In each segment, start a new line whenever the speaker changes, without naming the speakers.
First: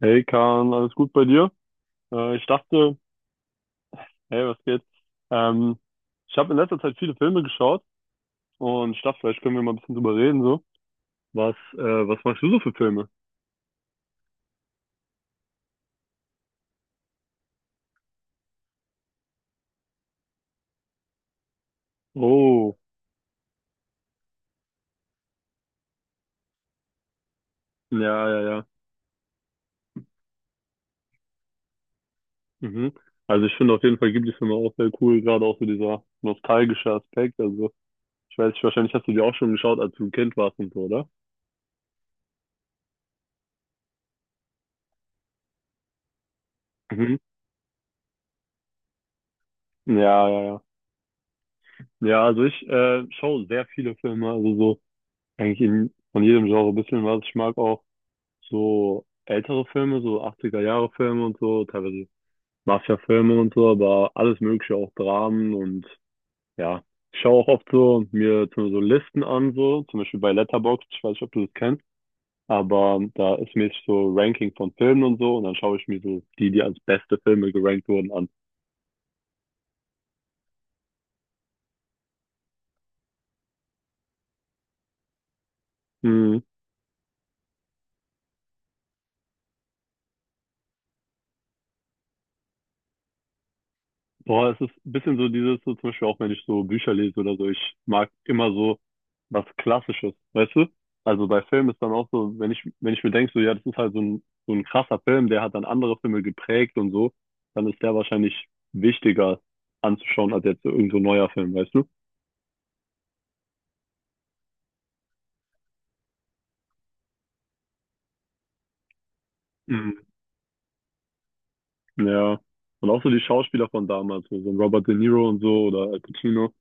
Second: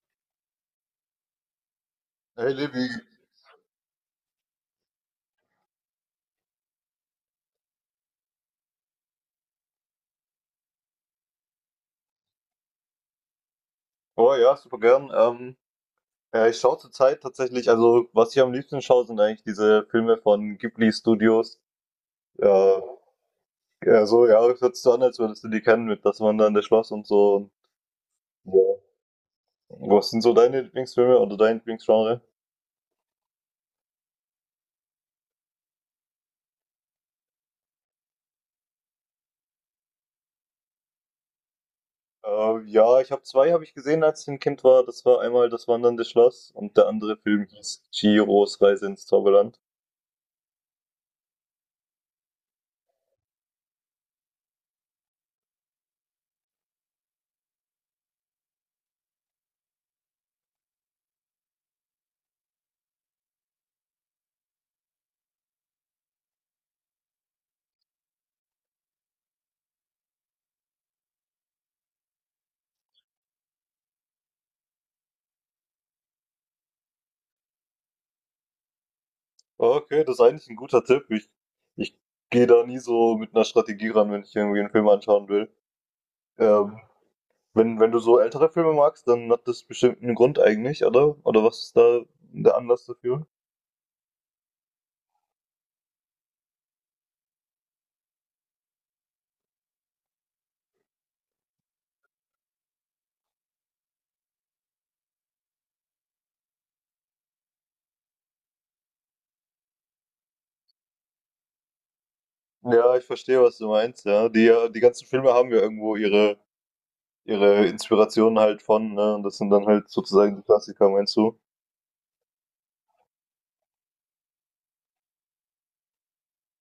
Hey Kahn, alles gut bei dir? Ich
Hey Levi.
dachte, hey, was geht? Ähm, Ich habe in letzter Zeit viele Filme geschaut und ich dachte, vielleicht können wir mal ein bisschen drüber reden, so. Was machst du so für Filme?
Oh ja, super gern. Ja, ich schaue zurzeit tatsächlich, also was ich am liebsten schaue, sind eigentlich diese Filme von Ghibli Studios.
Oh,
Ja, ja so, ja, hört sich so an, als würdest du die kennen mit Das Wandernde Schloss und so.
ja, ja,
Ja.
ja.
Was sind so deine Lieblingsfilme oder dein Lieblingsgenre?
Mhm. Also ich finde auf jeden Fall Ghibli-Filme auch sehr cool, gerade auch so dieser nostalgische Aspekt. Also ich weiß nicht, wahrscheinlich hast du die auch schon geschaut, als du ein Kind warst und so, oder?
Ja, ich habe zwei, habe ich gesehen, als ich ein Kind war. Das war einmal Das Wandernde Schloss und der
Mhm.
andere Film hieß Chihiros Reise ins Zauberland.
Ja, ja, ja. Ja, also ich schaue sehr viele Filme, also eigentlich von jedem Genre ein bisschen was. Ich mag auch so ältere Filme, so 80er Jahre Filme und so, teilweise Mafia-Filme und so, aber alles Mögliche, auch Dramen und ja. Ich schaue auch oft so mir so Listen an, so, zum Beispiel bei Letterboxd, ich weiß nicht, ob du das kennst, aber da ist mir so Ranking von Filmen und so und dann schaue ich mir so die als beste Filme gerankt wurden an.
Okay, das ist eigentlich ein guter Tipp. Ich gehe da nie so mit einer Strategie ran, wenn ich irgendwie einen Film anschauen will.
Hm.
Ähm, Wenn, wenn du so ältere Filme magst, dann hat das bestimmt einen Grund eigentlich, oder? Oder was ist da der Anlass dafür?
Boah, es ist ein bisschen so dieses, so zum Beispiel auch wenn ich so Bücher lese oder so, ich mag immer so was Klassisches, weißt du? Also bei Filmen ist dann auch so, wenn ich mir denke, so ja, das ist halt so ein krasser Film, der hat dann andere Filme geprägt und so, dann ist der wahrscheinlich wichtiger anzuschauen als jetzt so irgend so ein neuer Film, weißt du?
Ja, ich verstehe, was du meinst, ja. Die, die ganzen Filme haben ja irgendwo ihre, ihre Inspirationen halt von, ne? Und das sind dann halt
Mhm.
sozusagen die Klassiker, meinst du?
Ja. Und auch so die Schauspieler von damals, so ein Robert De Niro und so oder Al Pacino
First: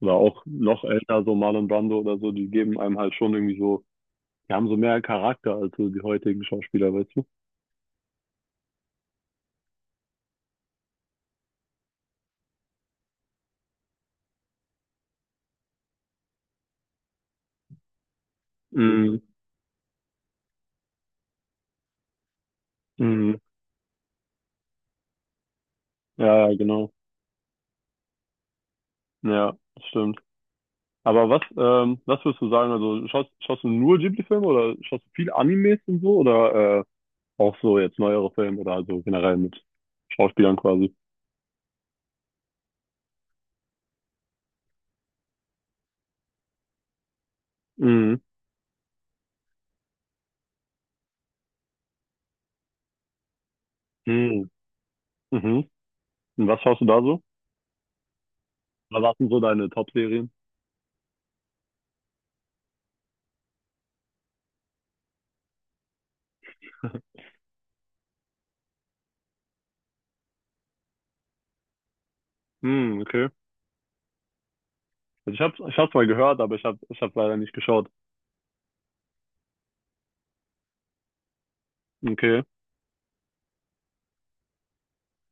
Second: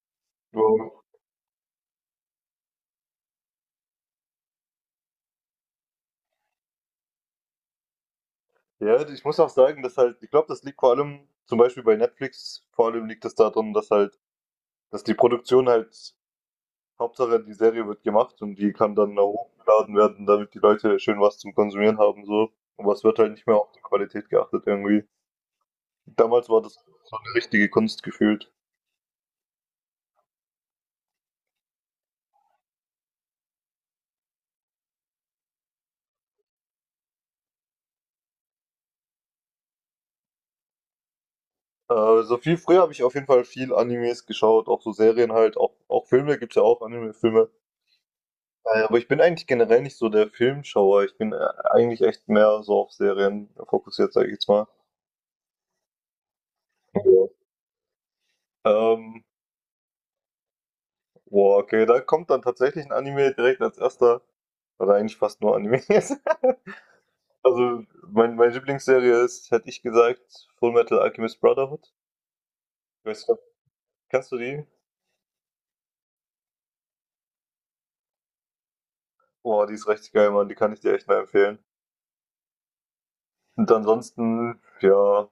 oder auch noch
Wow.
älter, so Marlon Brando oder so, die geben einem halt schon irgendwie so. Die haben so mehr Charakter als so die heutigen Schauspieler, weißt du?
Ja, ich muss auch sagen, dass halt, ich glaube, das liegt vor allem, zum Beispiel bei Netflix, vor allem liegt es daran, dass die Produktion halt Hauptsache, die Serie wird gemacht und die kann dann
Mhm.
da hochgeladen werden, damit die Leute schön was zum Konsumieren haben, so. Aber es wird halt
Mhm.
nicht mehr auf die Qualität geachtet irgendwie.
Ja,
Damals
ja,
war das
genau.
so eine richtige Kunst gefühlt.
Ja, das stimmt. Aber was würdest du sagen? Also schaust du nur Ghibli-Filme oder schaust du viele Animes und so, oder auch so jetzt neuere Filme oder also generell mit Schauspielern quasi?
So viel früher habe ich auf jeden Fall viel Animes geschaut, auch so Serien halt, auch Filme gibt's, ja auch Anime-Filme.
Mhm.
Aber ich bin eigentlich generell nicht so der Filmschauer. Ich bin eigentlich echt mehr so auf Serien fokussiert, sag ich jetzt
Mhm.
mal.
Mhm. Und was schaust du da
Ja.
so? Was
Ähm,
waren so deine Top-Serien?
Boah, okay, da kommt dann tatsächlich ein Anime direkt als erster, oder eigentlich fast nur Animes. Also, meine Lieblingsserie ist, hätte ich gesagt, Fullmetal Alchemist Brotherhood.
Mhm,
Ich weiß
okay.
nicht, kennst du die?
Also ich hab's mal gehört, aber ich hab's leider nicht geschaut.
Boah, die ist richtig geil, Mann. Die kann ich dir echt mal empfehlen.
Okay.
Und ansonsten, ja,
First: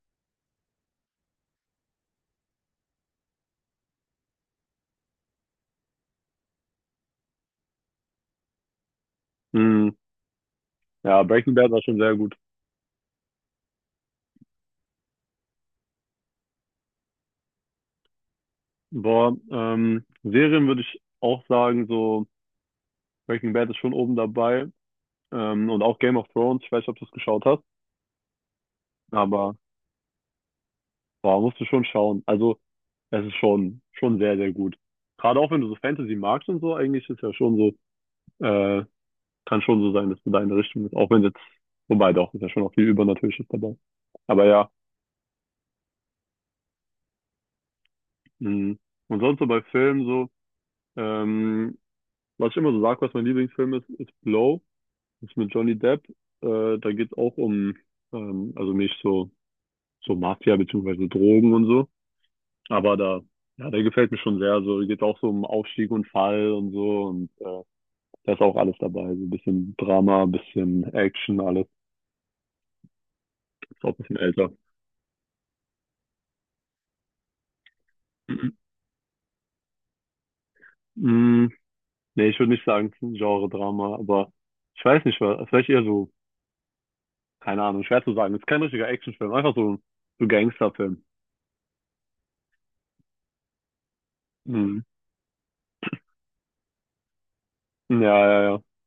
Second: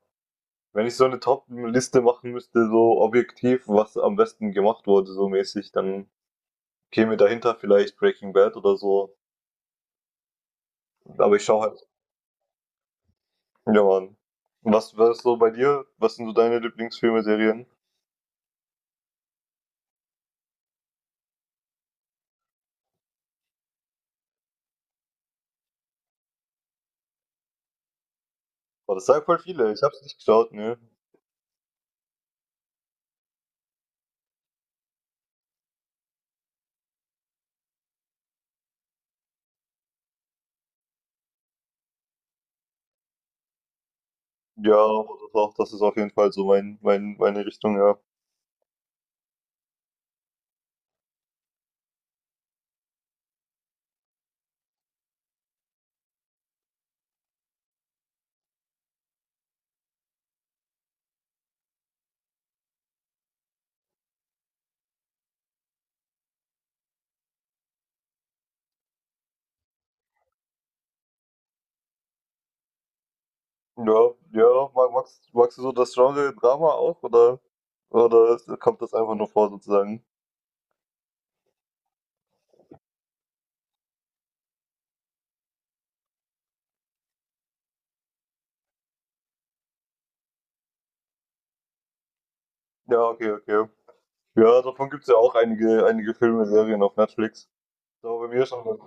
wenn ich so eine Top-Liste machen müsste, so objektiv, was am besten gemacht wurde, so mäßig, dann käme dahinter vielleicht Breaking Bad oder so.
Mhm. Ja,
Aber ich
Breaking
schaue
Bad war
halt,
schon sehr gut.
ja, Mann. Was ist so bei dir? Was sind so deine Lieblingsfilme, Serien?
Boah, Serien würde ich auch sagen, so Breaking Bad ist schon oben dabei. Und auch Game of Thrones, ich weiß nicht, ob du es geschaut hast,
Boah, das sagen voll
aber
viele. Ich hab's nicht geschaut, ne?
boah, musst du schon schauen. Also, es ist schon sehr gut. Gerade auch wenn du so Fantasy magst und so, eigentlich ist ja schon so, äh, kann schon so sein, dass du da in der Richtung bist. Auch wenn jetzt, wobei doch, ist ja schon auch viel Übernatürliches dabei. Aber ja,
Ja, aber das auch, das ist auf jeden Fall so meine Richtung, ja.
mh. Und sonst so bei Filmen so, ähm, was ich immer so sage, was mein Lieblingsfilm ist, ist Blow. Ist mit Johnny Depp. Da geht's auch um also nicht so, so Mafia beziehungsweise Drogen und so. Aber da, ja, der gefällt mir schon sehr. So geht auch so um Aufstieg und Fall und so. Und da ist auch alles dabei. So ein bisschen Drama, ein bisschen Action, alles. Ist auch ein
Ja,
bisschen älter.
ja, magst du so das Genre Drama auch, oder kommt das einfach nur vor sozusagen?
Mm, nee, ich würde nicht sagen, es ist ein Genre-Drama, aber ich weiß nicht, was vielleicht eher so, keine Ahnung, schwer zu sagen. Es ist kein richtiger Actionfilm, einfach so, so Gangsterfilm.
Ja, okay, okay. Ja,
Mhm.
davon gibt es ja auch einige Filme, Serien auf Netflix. Ist
Ja,
bei
ja,
mir ist
ja.
schon eine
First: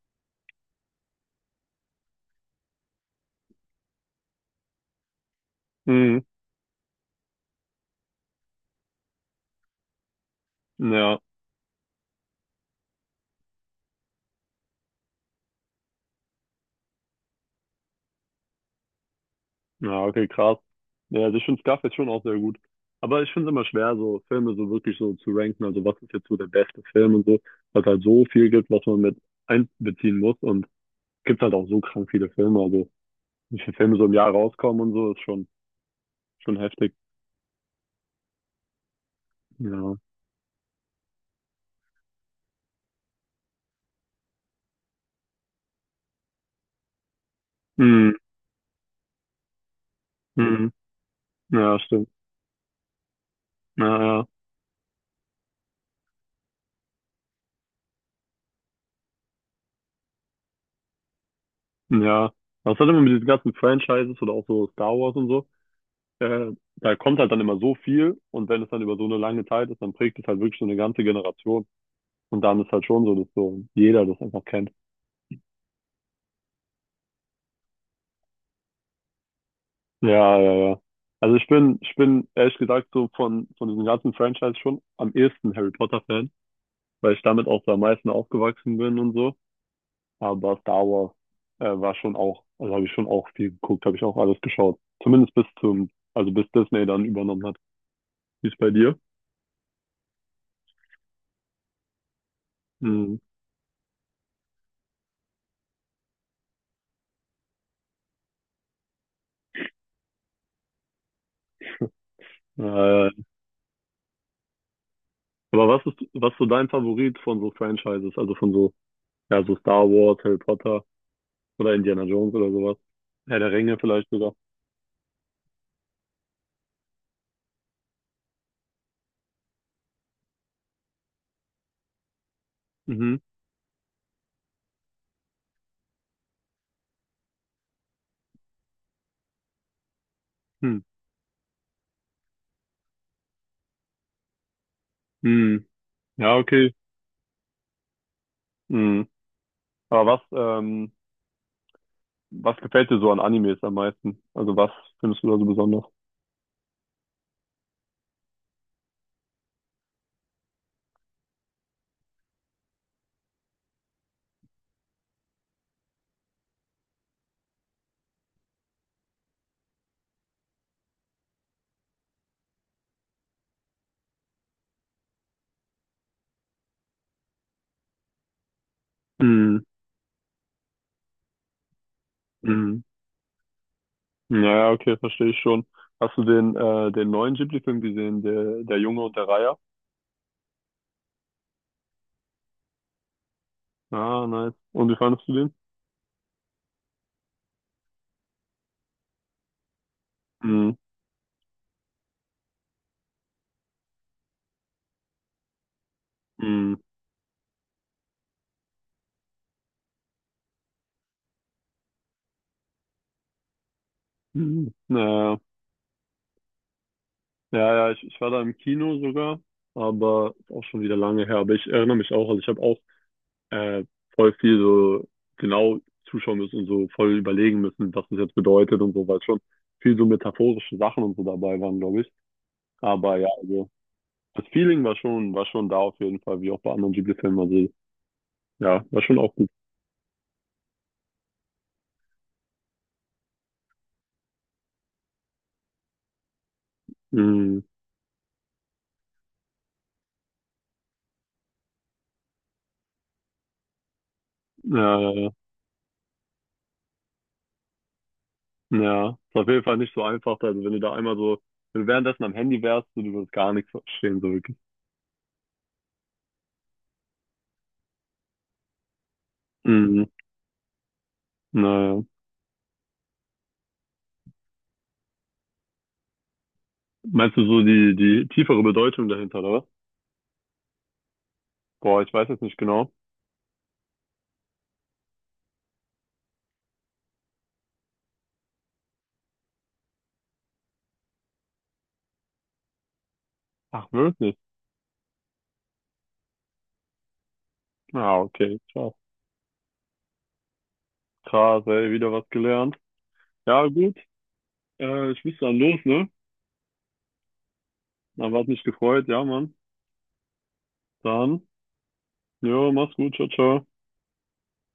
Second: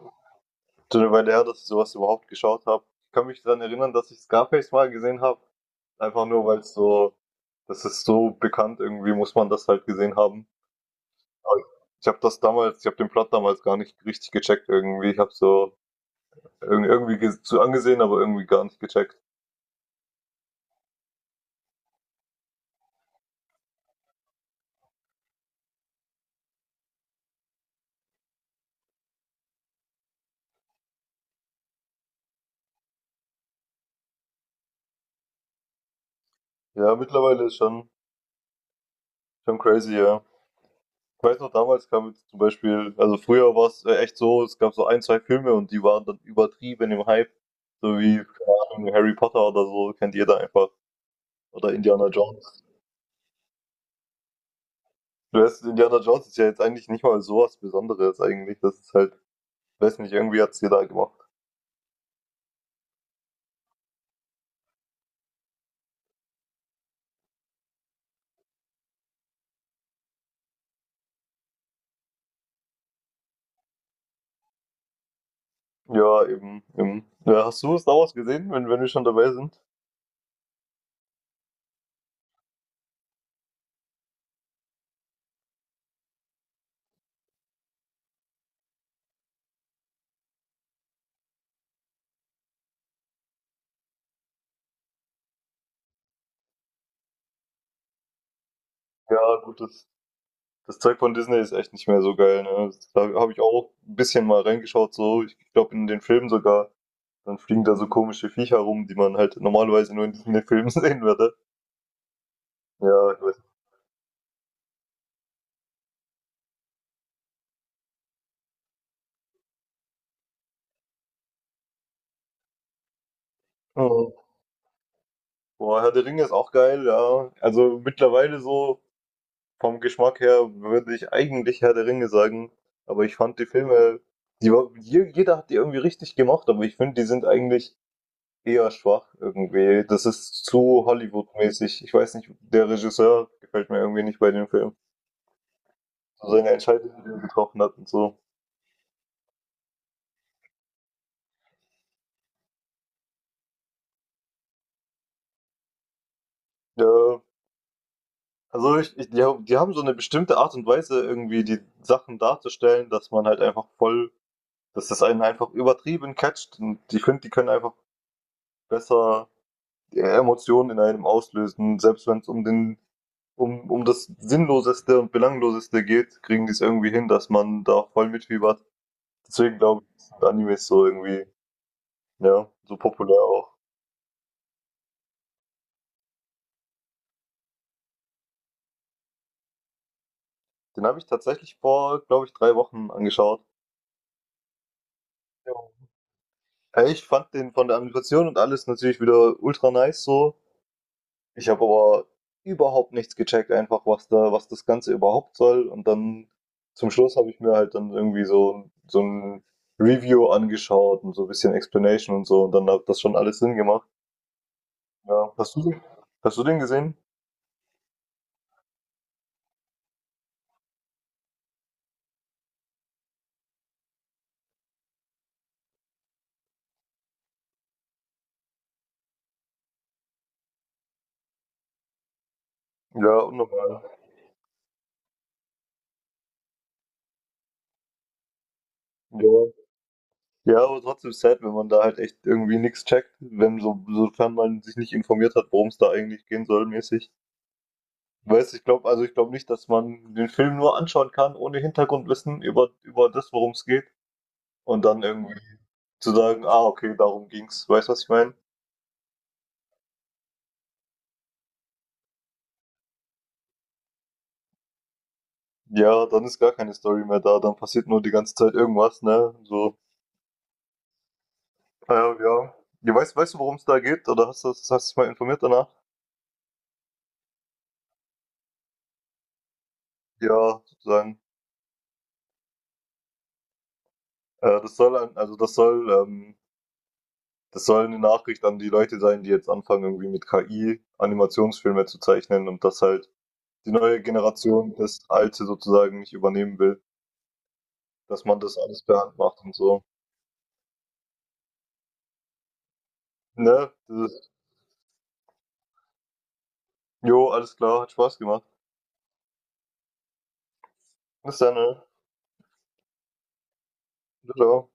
schon eine Weile her, dass ich sowas überhaupt geschaut habe. Ich kann mich daran erinnern, dass ich Scarface mal gesehen habe.
Mhm.
Einfach nur, weil es so, das ist so bekannt, irgendwie muss man das halt gesehen haben.
Ja.
Aber ich habe das damals, ich habe den Plot damals gar nicht richtig gecheckt irgendwie. Ich habe so zu angesehen, aber irgendwie gar nicht gecheckt.
Ja, okay, krass. Ja, also ich finde Scarface schon auch sehr gut. Aber ich finde es immer schwer, so Filme so wirklich so zu ranken. Also was ist jetzt so der beste Film und so, weil es halt so viel gibt, was man mit einbeziehen muss. Und es gibt halt auch so krank viele Filme. Also wie viele Filme so im Jahr rauskommen und so, ist schon heftig.
Ja, mittlerweile ist schon crazy,
Ja.
ja. Ich weiß noch, damals kam jetzt zum Beispiel, also früher war es echt so, es gab so ein, zwei Filme und die waren dann übertrieben im Hype. So
Mhm.
wie, keine Ahnung, Harry Potter oder so, kennt jeder einfach.
Mhm.
Oder
Ja,
Indiana
stimmt.
Jones.
Ja, ja.
Du weißt, Indiana Jones ist ja jetzt eigentlich nicht mal so was Besonderes eigentlich. Das ist halt, weiß nicht, irgendwie hat's jeder gemacht.
Ja. Was hat immer mit diesen ganzen Franchises oder auch so Star Wars und so? Da kommt halt dann immer so viel und wenn es dann über so eine lange Zeit ist, dann prägt es halt wirklich so eine ganze Generation. Und dann ist halt schon so, dass so jeder das einfach kennt.
Ja, eben, eben. Ja, hast du Star Wars gesehen, wenn wir schon dabei sind?
Ja, ja, ja. Also ich bin ehrlich gesagt so von diesem ganzen Franchise schon am ehesten Harry Potter Fan, weil ich damit auch so am meisten aufgewachsen bin und so. Aber Star Wars war schon auch, also habe ich schon auch viel geguckt, habe ich auch alles geschaut. Zumindest bis zum, also bis Disney dann übernommen hat. Wie ist bei dir?
Ja, gut, das Zeug von Disney ist echt nicht mehr so geil. Ne? Da
Mhm.
habe ich auch ein bisschen mal reingeschaut, so. Ich glaube, in den Filmen sogar. Dann fliegen da so komische Viecher rum, die man halt normalerweise nur in diesen Filmen sehen würde.
Äh,
Ja, ich weiß.
aber was ist so dein Favorit von so Franchises? Also von so, ja, so Star Wars, Harry Potter oder Indiana Jones oder sowas? Herr der Ringe vielleicht
Mhm.
sogar.
Boah, Herr der Ringe ist auch geil, ja. Also mittlerweile so vom Geschmack her würde ich eigentlich Herr der Ringe sagen. Aber ich
Mhm.
fand die Filme, die, jeder hat die irgendwie richtig gemacht, aber ich finde, die sind eigentlich eher schwach irgendwie. Das ist
Hm.
zu Hollywood-mäßig. Ich weiß nicht, der Regisseur gefällt mir irgendwie nicht bei dem Film.
Hm.
So
Ja,
seine
okay.
Entscheidungen, die er getroffen hat und so.
Hm. Aber ähm, was gefällt dir so an Animes am meisten? Also was findest du da so besonders?
Ja, also die haben so eine bestimmte Art und Weise, irgendwie die Sachen darzustellen, dass man halt einfach voll, dass das einen einfach übertrieben catcht. Und ich finde, die können einfach besser die Emotionen in einem auslösen, selbst wenn es um den um, um das Sinnloseste und Belangloseste geht, kriegen die es irgendwie hin, dass man da voll mitfiebert. Deswegen
Hm.
glaube ich, sind Animes so irgendwie, ja, so
Hm.
populär auch.
Ja, okay, verstehe ich schon. Hast du den neuen Ghibli-Film gesehen, der Junge und der Reiher?
Den habe ich tatsächlich vor, glaube ich, 3 Wochen angeschaut.
Ah, nice. Und wie fandest du den?
Jo. Ey, ich fand den von der Animation und alles natürlich wieder ultra nice so.
Hm.
Ich habe aber überhaupt nichts gecheckt, einfach was da, was das Ganze überhaupt soll. Und dann
Hm.
zum Schluss habe ich mir halt dann irgendwie so, so ein Review angeschaut und so ein bisschen Explanation und so. Und dann hat das schon alles Sinn gemacht.
Hm.
Ja,
Ja,
hast du den gesehen?
ja, ja, ich war da im Kino sogar, aber ist auch schon wieder lange her. Aber ich erinnere mich auch, also ich habe auch äh, voll viel so genau zuschauen müssen und so voll überlegen müssen, was das jetzt bedeutet und so, weil schon viel so metaphorische Sachen und so dabei waren, glaube ich. Aber
Ja,
ja, also
unnormal.
das Feeling war war schon da auf jeden Fall, wie auch bei anderen Ghibli-Filmen. Also ja, war schon
Ja,
auch gut.
ja, aber trotzdem sad, wenn man da halt echt irgendwie nichts checkt, wenn so, sofern man sich nicht informiert hat, worum es da eigentlich gehen soll, mäßig.
Mhm.
Weiß, ich glaube, also ich glaube nicht, dass man den Film nur anschauen kann, ohne Hintergrundwissen über, über das, worum es geht. Und
Ja,
dann
ja, ja.
irgendwie zu sagen, ah, okay, darum ging's. Weißt du, was ich meine?
Ja, ist auf jeden Fall nicht so einfach. Also wenn du da einmal so, wenn du währenddessen am Handy wärst, so, du würdest gar nichts verstehen, so wirklich.
Ja, dann ist gar keine Story mehr da, dann passiert nur die ganze Zeit irgendwas, ne? So,
Mhm.
ah
Naja.
ja, ja. Ja, weißt du, worum es da geht? Oder hast du dich mal informiert danach?
Meinst du so die tiefere Bedeutung dahinter, oder? Was?
Ja, sozusagen.
Boah, ich weiß jetzt nicht genau.
Also das soll, das soll eine Nachricht an die Leute sein, die jetzt anfangen, irgendwie mit KI Animationsfilme zu zeichnen und dass halt die
Ach,
neue
wirklich?
Generation das alte sozusagen nicht übernehmen will,
Ah,
dass man
okay,
das alles
krass.
per Hand macht und so.
Krass, ey, wieder was gelernt. Ja,
Ne?
gut.
Dieses,
Ich muss dann los, ne?
jo, alles klar, hat Spaß
Aber
gemacht.
hat mich gefreut, ja, Mann.
Bis
Dann,
dann, ne?
jo, mach's gut, ciao, ciao.
Ciao.